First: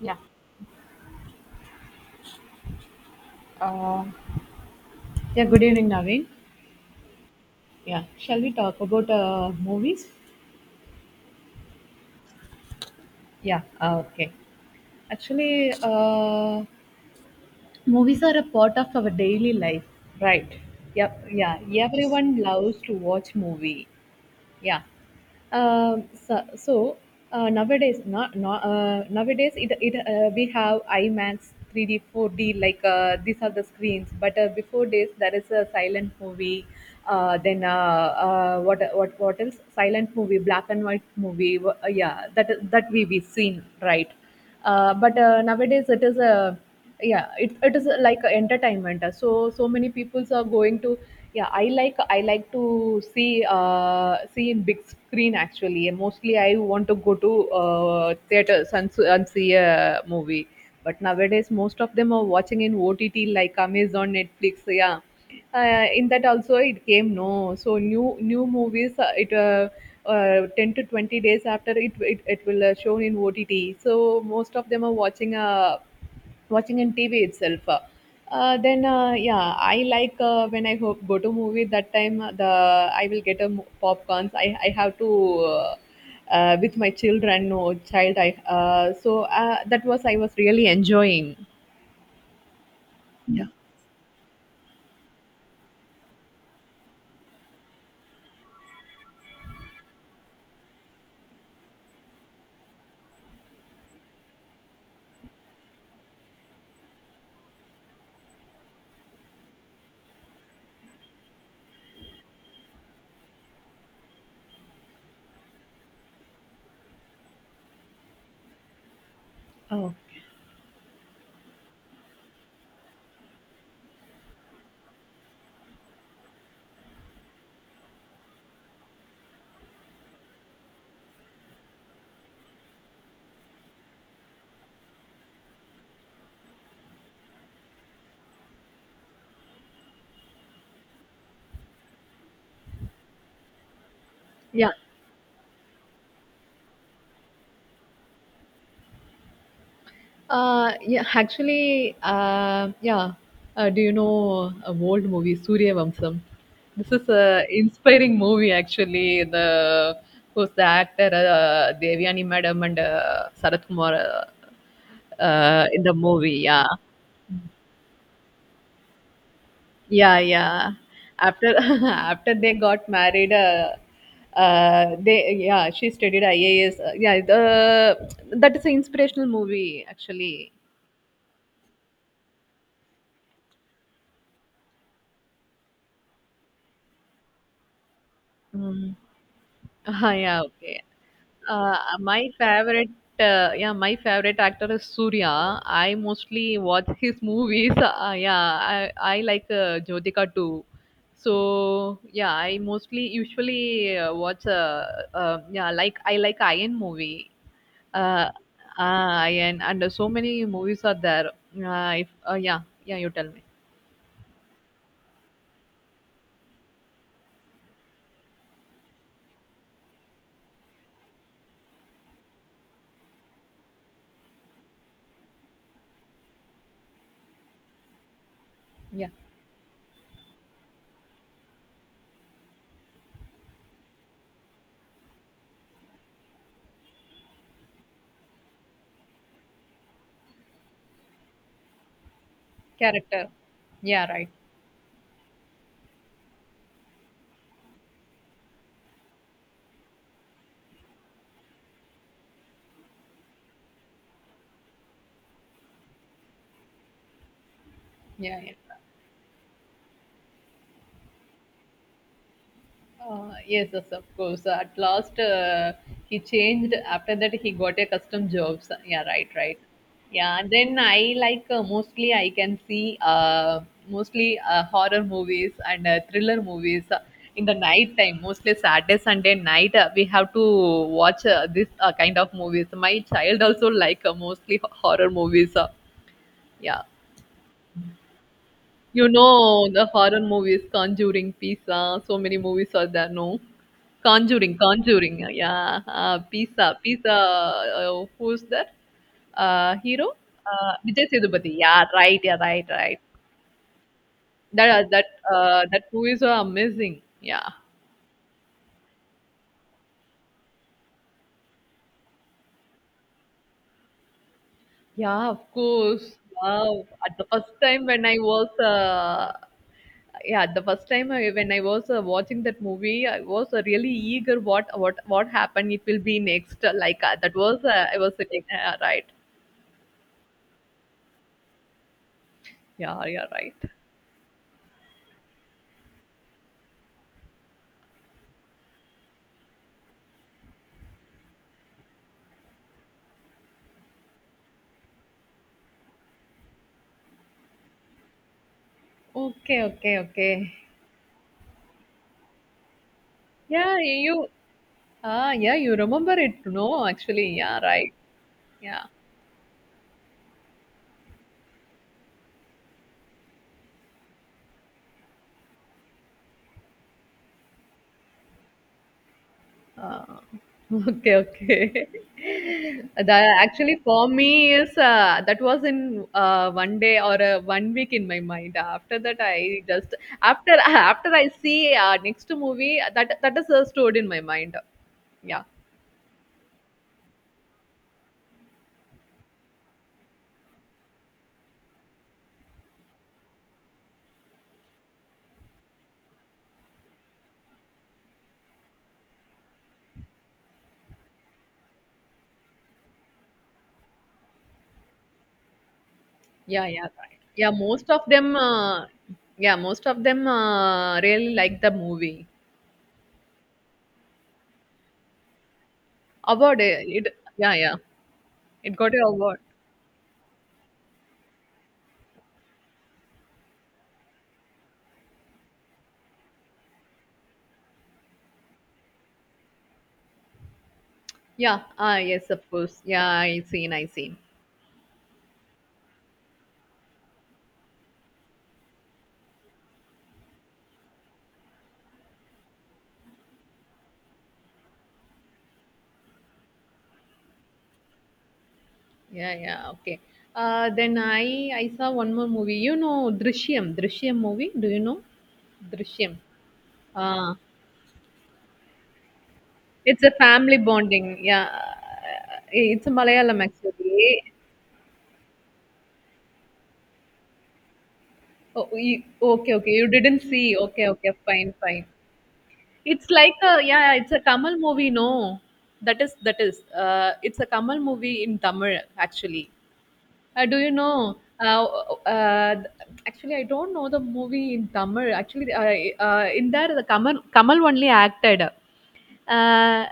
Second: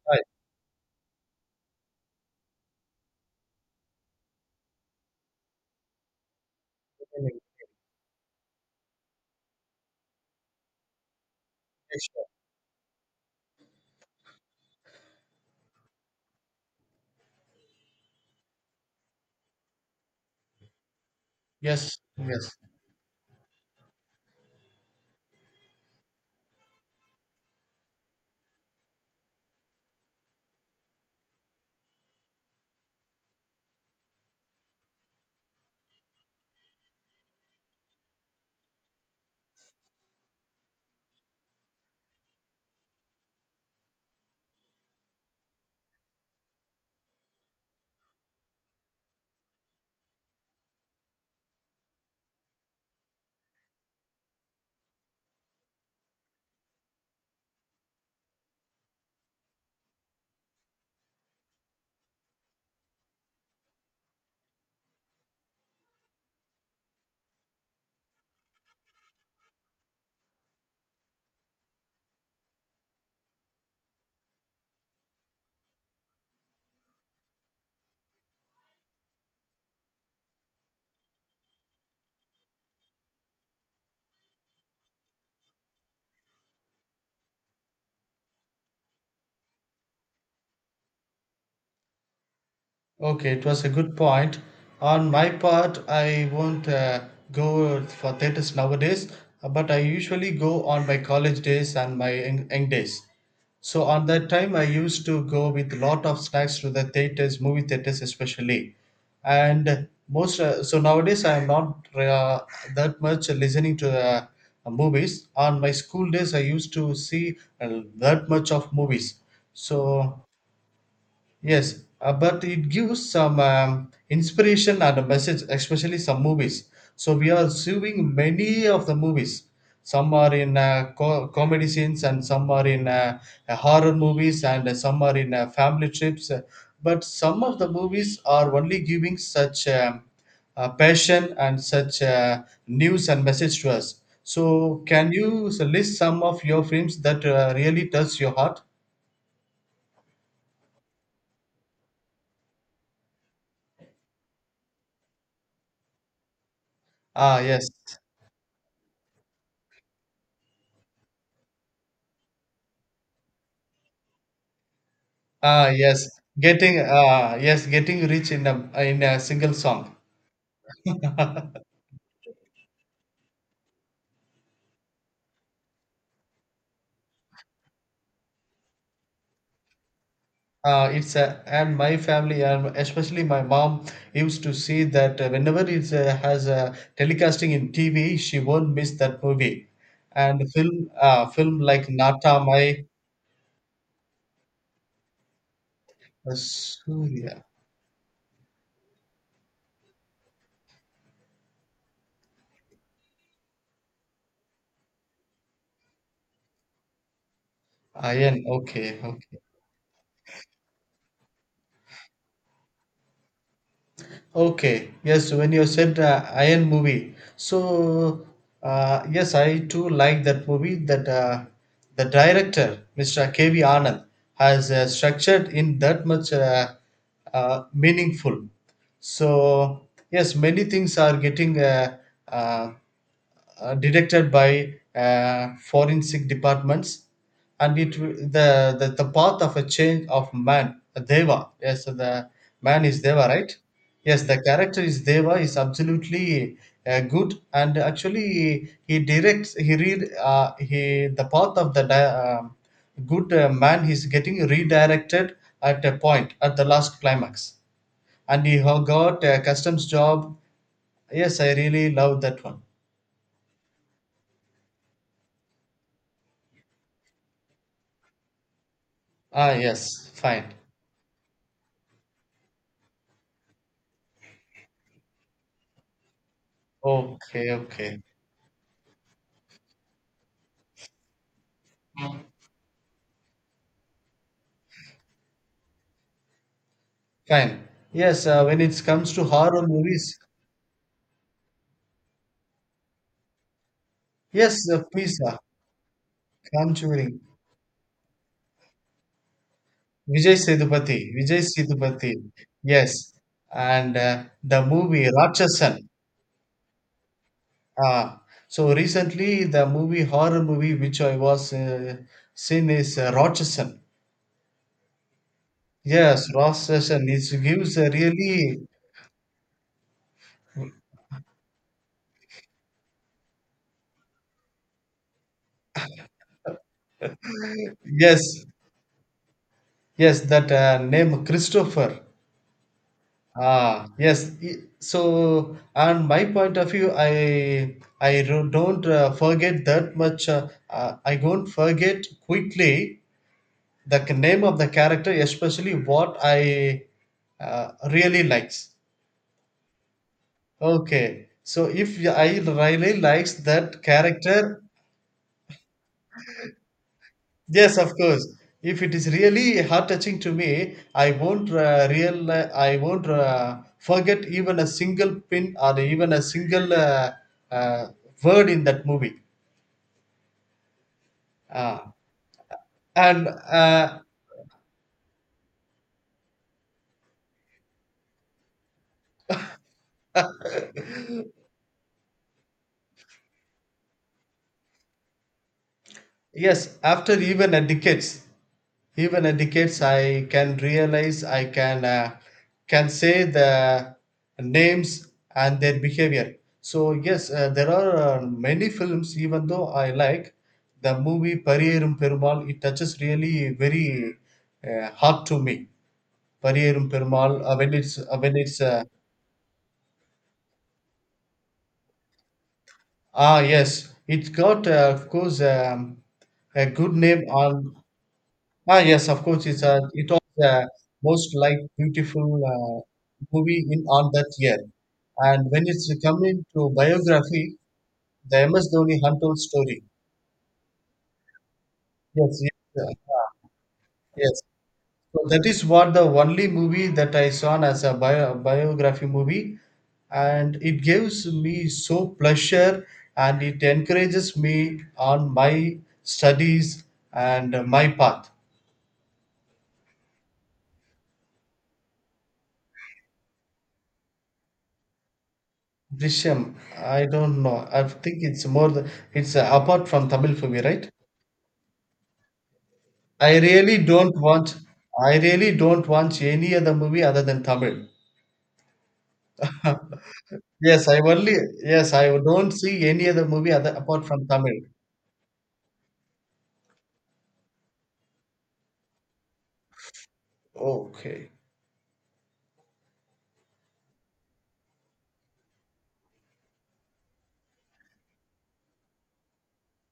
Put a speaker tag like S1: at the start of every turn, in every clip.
S1: Yeah.
S2: Right.
S1: Uh, yeah. Good evening, Naveen. Yeah. Shall we talk about movies?
S2: Yeah, sure.
S1: Yeah. Okay. Actually, movies are a part of our daily life. Right. Yep. Yeah.
S2: Yes,
S1: Everyone
S2: yes.
S1: loves to watch movie. Yeah. So nowadays, not, not, nowadays it, it we have IMAX 3D, 4D, like these are the screens. But before days, there is a silent movie. Then what else? Silent movie, black and white movie. Yeah, that we seen, right? But Nowadays it is a, yeah, it is like a entertainment, so many peoples are going to. Yeah, I like to see, see in big screen actually, and mostly I want to go to theaters and see a movie, but nowadays most of them are watching in OTT, like amazon netflix. Yeah. In that also it came no, so new movies it 10 to 20 days after it will shown in OTT. So most of them are watching, watching in TV itself. Then Yeah, I like when I go to movie, that time the I will get a popcorns, I have to, uh, with my children no child, I, that was, I was really enjoying.
S2: Okay, it was a good point. On my part, I won't go for theaters nowadays, but I usually go on my college days and my young days. So on that time, I used to go with a lot of snacks to the theaters, movie theaters especially. And most, so nowadays I am not that much listening to the movies. On my school days, I used to see that much of movies.
S1: Oh,
S2: So yes, but it gives some inspiration and a message, especially some movies. So we are seeing many of the movies. Some are in comedy scenes, and some are in horror movies, and some are in family trips. But some of the movies are only giving such passion and such news and message to us.
S1: yeah.
S2: So can you list some of your films that really touch your heart?
S1: Yeah, actually, yeah. Do you know a old movie, Surya Vamsam? This is
S2: Ah,
S1: a
S2: yes.
S1: inspiring movie, actually. The Who's the actor? Devyani Madam and Sarath Kumar,
S2: Ah,
S1: in the movie. Yeah,
S2: yes, getting rich in a single song.
S1: yeah, yeah. After After they got married, they, yeah, she studied IAS. Yeah, the that is an inspirational movie, actually.
S2: It's a, and my family and especially my mom used to see that whenever it has a telecasting in TV, she won't miss
S1: Mm.
S2: that movie.
S1: Ah,
S2: And
S1: yeah, okay.
S2: film, film
S1: Uh,
S2: like
S1: my
S2: Nata Mai.
S1: favorite, yeah, my favorite actor is Surya. I mostly watch his
S2: Surya.
S1: movies. Yeah, I like Jyotika too. So yeah, I mostly usually watch. Yeah, like I like Iron movie. Uh,
S2: Ayan. Okay, okay.
S1: Iron and so many movies are there. If Yeah, yeah, you tell me.
S2: Okay, yes, when you said Iron movie, so yes, I too like that movie. That the director, Mr. K.V. Anand, has structured in that much meaningful.
S1: Yeah,
S2: So yes, many things are getting uh, detected by forensic departments and the, the path of a change of man, a Deva. Yes, so the man is Deva,
S1: character.
S2: right?
S1: Yeah,
S2: Yes,
S1: right.
S2: the character is Deva. Is absolutely good, and actually he directs, he read, he, the path of the good man is getting redirected at a point at the last climax,
S1: Yeah,
S2: and
S1: yeah.
S2: got a customs job. Yes, I really love that one.
S1: Yes, yes, of course. So, at last, he changed. After that, he got a custom job. Yeah, right,
S2: Ah,
S1: right.
S2: yes,
S1: Yeah, and
S2: fine.
S1: then I like mostly I can see mostly horror movies and thriller movies in
S2: Okay,
S1: the night
S2: okay,
S1: time. Mostly Saturday, Sunday night, we have to watch this kind of movies. My child also like mostly horror movies. Yeah.
S2: fine. Yes, when it
S1: You
S2: comes to horror
S1: know the
S2: movies,
S1: horror movies, Conjuring, Pisa, so many movies are there, no?
S2: yes, please,
S1: Conjuring, yeah. Pisa,
S2: Conjuring,
S1: who's that? Hero? Vijay
S2: Vijay
S1: Sethupathi. Yeah,
S2: Sethupathi,
S1: right, yeah, right, right.
S2: yes, and the
S1: That uh, that
S2: movie
S1: that
S2: Rakchasan.
S1: movies are amazing. Yeah,
S2: Ah, so recently, the movie, horror movie which I was seen is Rakchasan.
S1: yeah, of course.
S2: Yes,
S1: Wow.
S2: Rakchasan.
S1: At the
S2: It
S1: first
S2: gives
S1: time
S2: a
S1: when I was
S2: really,
S1: Yeah, the first time, when I was watching that movie, I was really eager what happened it will be next, like that was I was sitting,
S2: yes,
S1: right.
S2: yes, that name Christopher.
S1: Yeah, yeah, right.
S2: Ah, yes. So, on my point of view, I don't forget that much. I don't forget quickly the name of the character, especially what I really likes.
S1: Okay, okay, okay.
S2: Okay. So, if I really likes
S1: yeah
S2: that
S1: you
S2: character,
S1: yeah, you remember it, no, actually. Yeah,
S2: yes,
S1: right.
S2: of course. If
S1: Yeah.
S2: it is really heart touching to me, I won't real I won't forget even a single pin or even a single uh, word in that movie.
S1: Uh, okay,
S2: Uh,
S1: okay. That
S2: and
S1: actually for me is, that was in, one day or one week in my mind. After that, I just after After I see next movie, that is stored in my mind. Yeah,
S2: Yes, after even a decades, I can realize, I can say the names and their behavior. So yes, there are many films. Even though I like the movie Pariyarum Perumal, it touches really very heart to me.
S1: yeah, yeah,
S2: Pariyarum
S1: right.
S2: Perumal,
S1: Yeah.
S2: when it's
S1: Most of them really like the movie.
S2: ah yes, it got of course,
S1: Award,
S2: a good
S1: it,
S2: name on.
S1: yeah, yeah. It
S2: Ah,
S1: got an
S2: yes, of
S1: award.
S2: course. It's a, it was the most like beautiful movie in, on that year. And when it's coming to biography, the MS Dhoni untold story.
S1: Yeah, ah, yes,
S2: Yes,
S1: of
S2: yes,
S1: course. Yeah,
S2: uh,
S1: I seen.
S2: yes. So that is what, the only movie that I saw as a bio, biography movie, and it gives me so pleasure, and it encourages me on my studies and my path.
S1: Yeah, yeah, okay. Then I saw one more movie. You know Drishyam movie. Do you know Drishyam?
S2: Drishyam, I
S1: Uh,
S2: don't know. I think it's more the, it's apart
S1: it's
S2: from
S1: a
S2: Tamil
S1: family
S2: movie, right?
S1: bonding. Yeah, it's a
S2: I
S1: Malayalam
S2: really don't
S1: actually.
S2: want I really don't watch any other movie other than Tamil.
S1: Oh, you, okay, okay. You didn't see.
S2: Yes,
S1: Okay,
S2: I
S1: okay.
S2: only,
S1: Fine, fine.
S2: yes, I don't see any
S1: It's
S2: other
S1: like
S2: movie
S1: a,
S2: other
S1: yeah. Yeah,
S2: apart
S1: it's a
S2: from
S1: Kamal
S2: Tamil.
S1: movie. No, that is. It's a Kamal movie in Tamil actually. Do you know?
S2: Okay.
S1: Uh, Actually, I don't know the movie in Tamil. Actually, in there, the Kamal only acted. Uh,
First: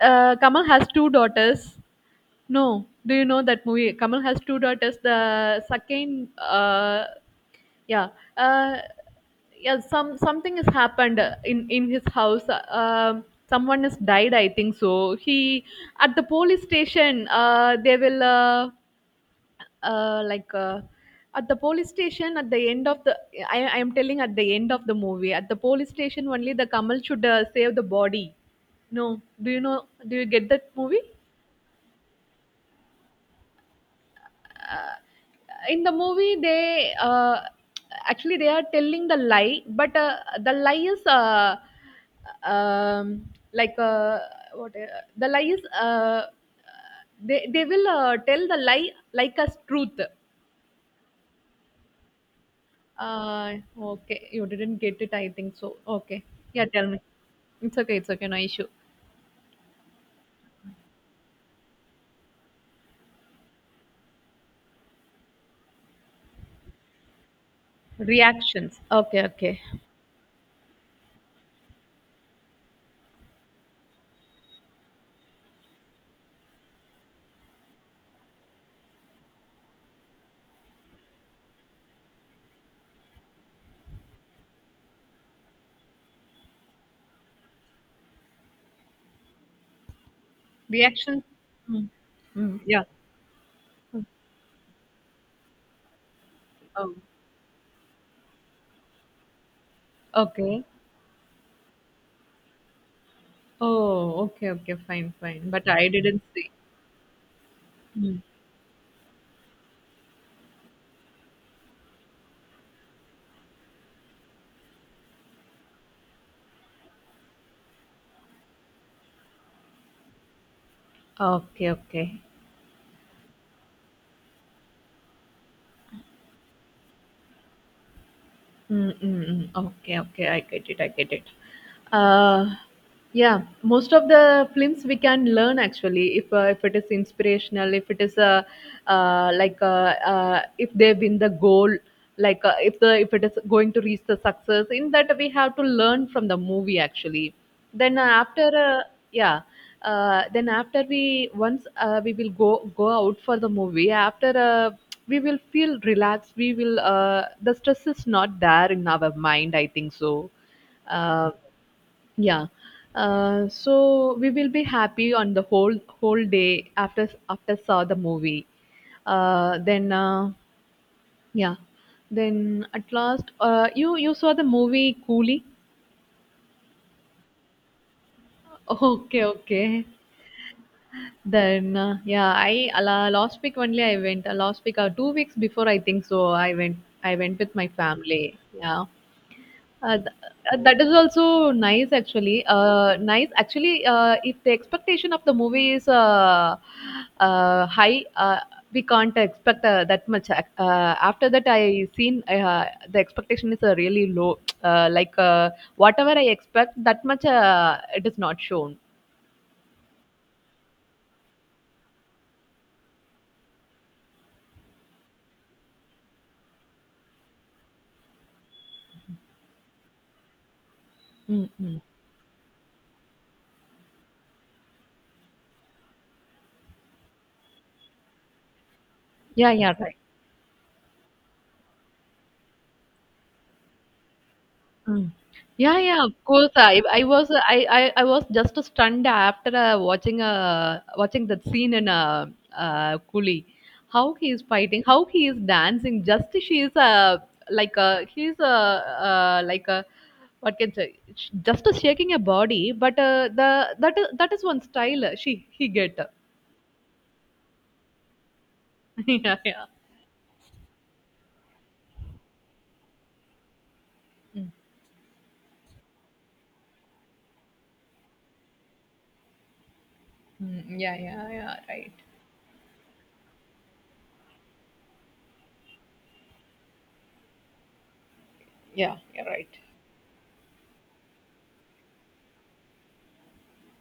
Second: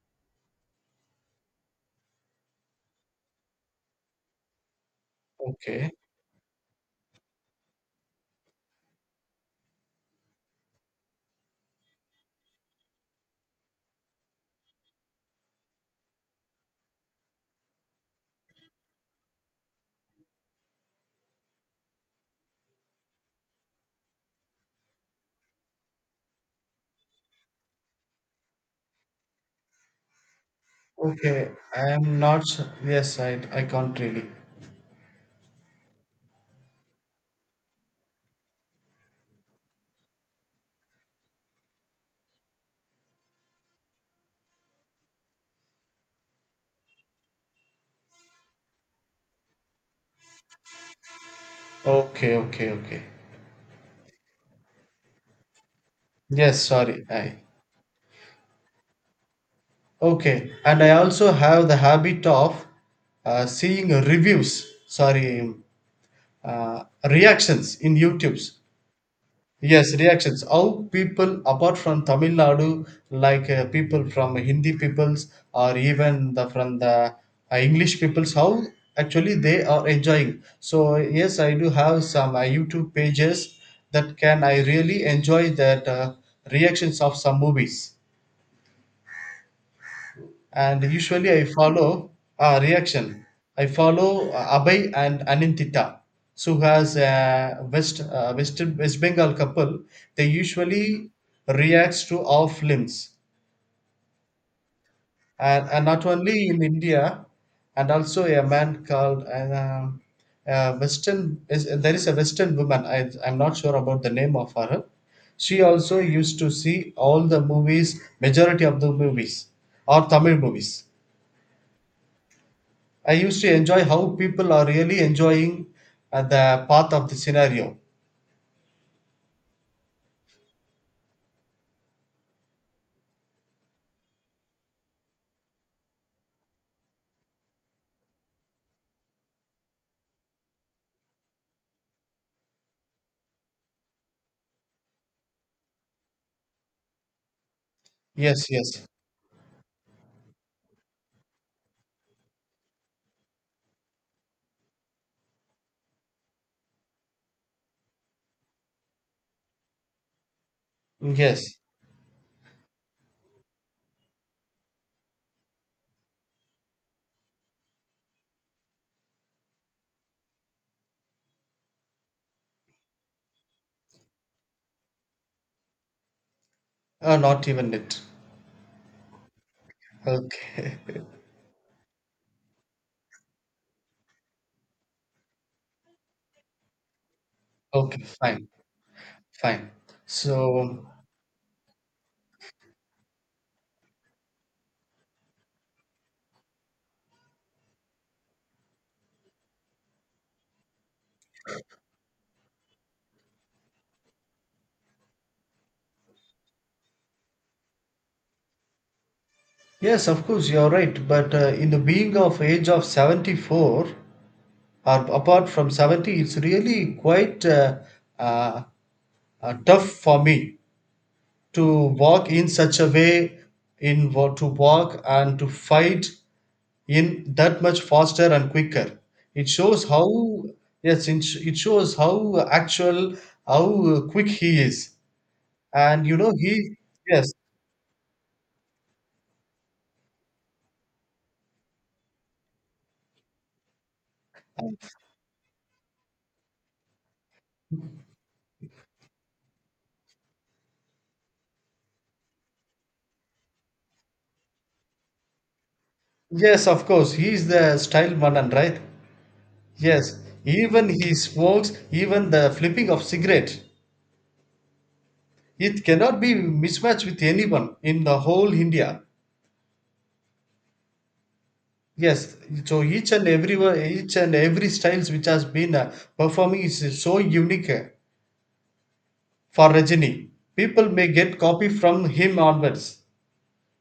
S1: Kamal has two daughters. No, do you know that movie? Kamal has two daughters. The
S2: Okay.
S1: second, yeah, uh, yeah, something has happened in his house. Um Someone has died, I think so. He at the police station. They will. Uh, like uh, at the police station, at the end of the I am telling at the end of the movie, at the police station only the Kamal should save the body. No, do you know? Do you get that movie?
S2: Okay. I am not su- Yes, I can't really.
S1: In the movie, they actually they are telling the lie, but the lie is, um, like, what, the lie is, they will tell the lie like as truth.
S2: Okay, okay, okay.
S1: Okay. You didn't get it, I think so. Okay.
S2: Yes,
S1: Yeah, tell me.
S2: sorry. I,
S1: It's okay. It's okay. No issue.
S2: okay. And I also have the habit of seeing reviews. Sorry, uh, reactions in YouTube's.
S1: Reactions. Okay. Okay.
S2: Yes, reactions. How people apart from Tamil Nadu, like people from Hindi peoples or even the from the English peoples, how actually they are enjoying. So yes, I do have some YouTube pages that can I really enjoy that reactions of some movies, and
S1: Reactions.
S2: usually I
S1: Mm.
S2: follow
S1: Mm. Yeah.
S2: reaction. I
S1: Mm.
S2: follow Abhay and Anintita. So who
S1: Oh,
S2: has a West Bengal couple. They
S1: okay.
S2: usually reacts to our films,
S1: Oh, okay. Okay. Fine. Fine. But
S2: and
S1: I
S2: not
S1: didn't
S2: only
S1: see.
S2: in India, and
S1: Mm.
S2: also a man called Western. Is, there is a Western woman. I'm not sure about the name of her. She also used to see all the movies, majority of the movies, or Tamil movies.
S1: Okay. Okay.
S2: I used to enjoy how people are really enjoying the path of the scenario.
S1: Mm, mm, mm. Okay, okay, I get it. Uh, yeah, most of the films we can learn actually, if it is inspirational, if it is like, if they win the goal, like, if it is going to reach the success. In that we have to learn from the movie actually. Then uh,
S2: Yes,
S1: after, uh,
S2: yes,
S1: yeah, then after we once we will go out for the movie. After we will feel relaxed. We will The stress is not there in our mind, I think so. Uh,
S2: yes.
S1: yeah. So we will be happy on the whole day after saw the movie. Then Yeah, then at last, you saw the movie Coolie.
S2: Not even it.
S1: Okay, okay.
S2: Okay,
S1: Then Yeah, I, last week only I went. 2 weeks before, I think so. I went. I went with my
S2: okay,
S1: family.
S2: fine,
S1: Yeah,
S2: fine.
S1: uh, th- that
S2: So,
S1: is also nice actually. Nice actually. If the expectation of the movie is high, we can't expect that much. After that, I seen the expectation is really low. Like, whatever I expect, that much it is not shown.
S2: yes, of course, you're right. But in the being of age of 74, or apart from 70, it's really quite uh, tough for me to
S1: Mm-hmm.
S2: walk in such a way, to walk and to fight in that much faster and quicker. It
S1: Yeah, yeah,
S2: shows
S1: right.
S2: how, yes, it shows how actual, how quick he is,
S1: Mm. Yeah, yeah,
S2: and
S1: of
S2: you know
S1: course.
S2: he yes,
S1: I was just stunned after watching that scene in Coolie. How he is fighting, how he is dancing. Just she is, like a, like a, what can say, just a shaking a body. But the that is one style, she he get.
S2: yes, of course, he is the style manan, right?
S1: Yeah, yeah.
S2: Yes, even he smokes, even the flipping of cigarette,
S1: Mm,
S2: it cannot be mismatched with anyone in the whole India.
S1: mm, yeah, yeah, yeah. Right.
S2: Yes, so each and every styles which has been performing is so unique.
S1: Yeah, you're right.
S2: For Rajini, people may get copy from him onwards.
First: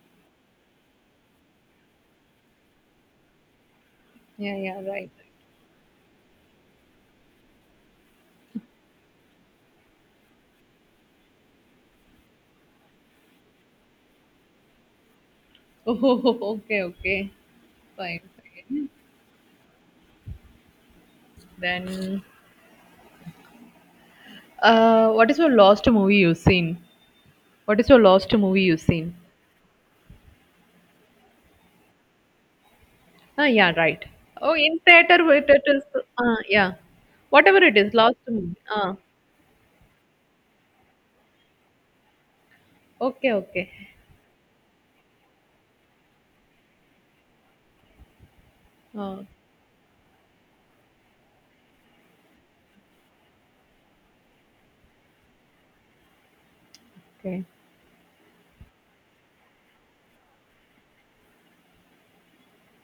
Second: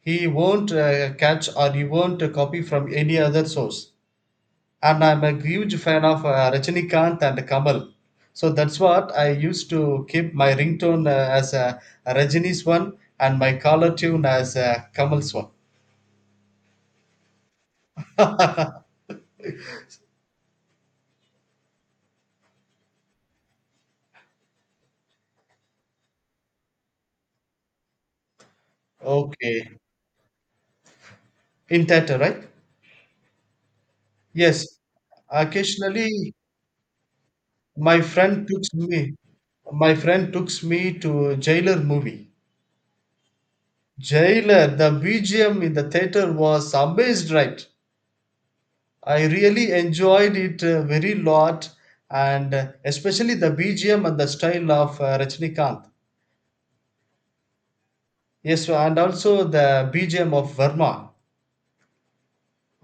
S2: He won't catch, or he won't copy from any other source.
S1: Yeah, yeah,
S2: And
S1: right.
S2: I'm a huge fan of Rajinikanth and Kamal. So that's what I used to keep my ringtone as Rajini's one and my collar tune as Kamal's one.
S1: Oh, okay, okay. Fine. Fine. Then, what is your last movie you've seen? What is your last movie you've seen?
S2: Okay. In theater, right?
S1: Ah, yeah, right. Oh,
S2: Yes.
S1: in theater, it is.
S2: Occasionally,
S1: Yeah, whatever it is,
S2: my
S1: last
S2: friend
S1: movie.
S2: took
S1: Ah,
S2: me. My friend took me to Jailer movie.
S1: okay, okay,
S2: Jailer, the BGM in the theater was amazed, right? I really enjoyed it a very lot, and especially the BGM and the style of Rajnikant.
S1: okay.
S2: Yes, and also the BGM of Verma,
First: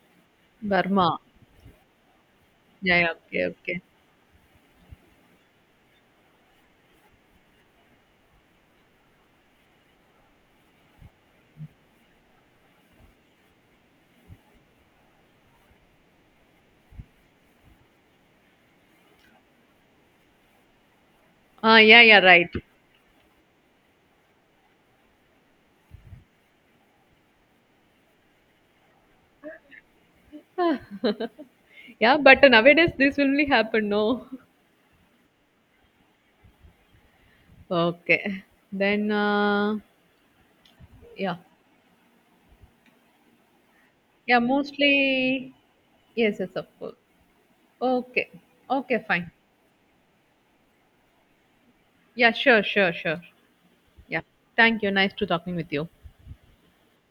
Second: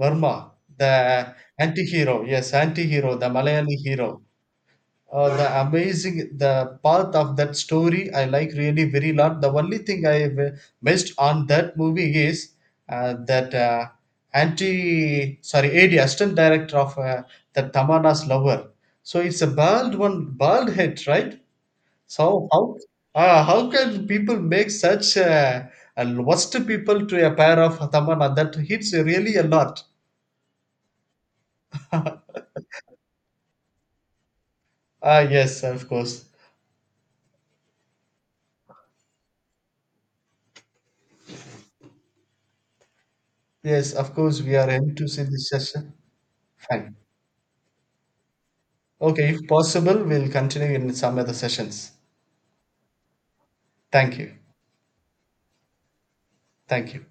S2: Verma,
S1: Burma.
S2: the anti-hero. Yes,
S1: Yeah, yeah,
S2: anti-hero, the
S1: okay,
S2: Malayali
S1: okay.
S2: hero. The amazing, the part of that story I like really very lot. The only thing I missed on that movie is that anti, sorry, ad assistant director of the Tamana's lover. So it's a bald one, bald head, right?
S1: Ah, yeah, yeah,
S2: So
S1: right.
S2: how, how can people make such a worst people to a pair of Tamana? That hits really a lot.
S1: Yeah, but nowadays this will only happen. No.
S2: Ah, yes, of course.
S1: Okay. Then, yeah,
S2: Yes, of
S1: yeah,
S2: course, we are into to see this
S1: mostly.
S2: session.
S1: Yes, yes, of
S2: Fine.
S1: course. Okay, okay, fine.
S2: Okay, if possible, we'll continue in some other sessions.
S1: Yeah, sure, sure, sure.
S2: Thank
S1: Yeah.
S2: you.
S1: Thank you. Nice to talking with you.
S2: Thank you.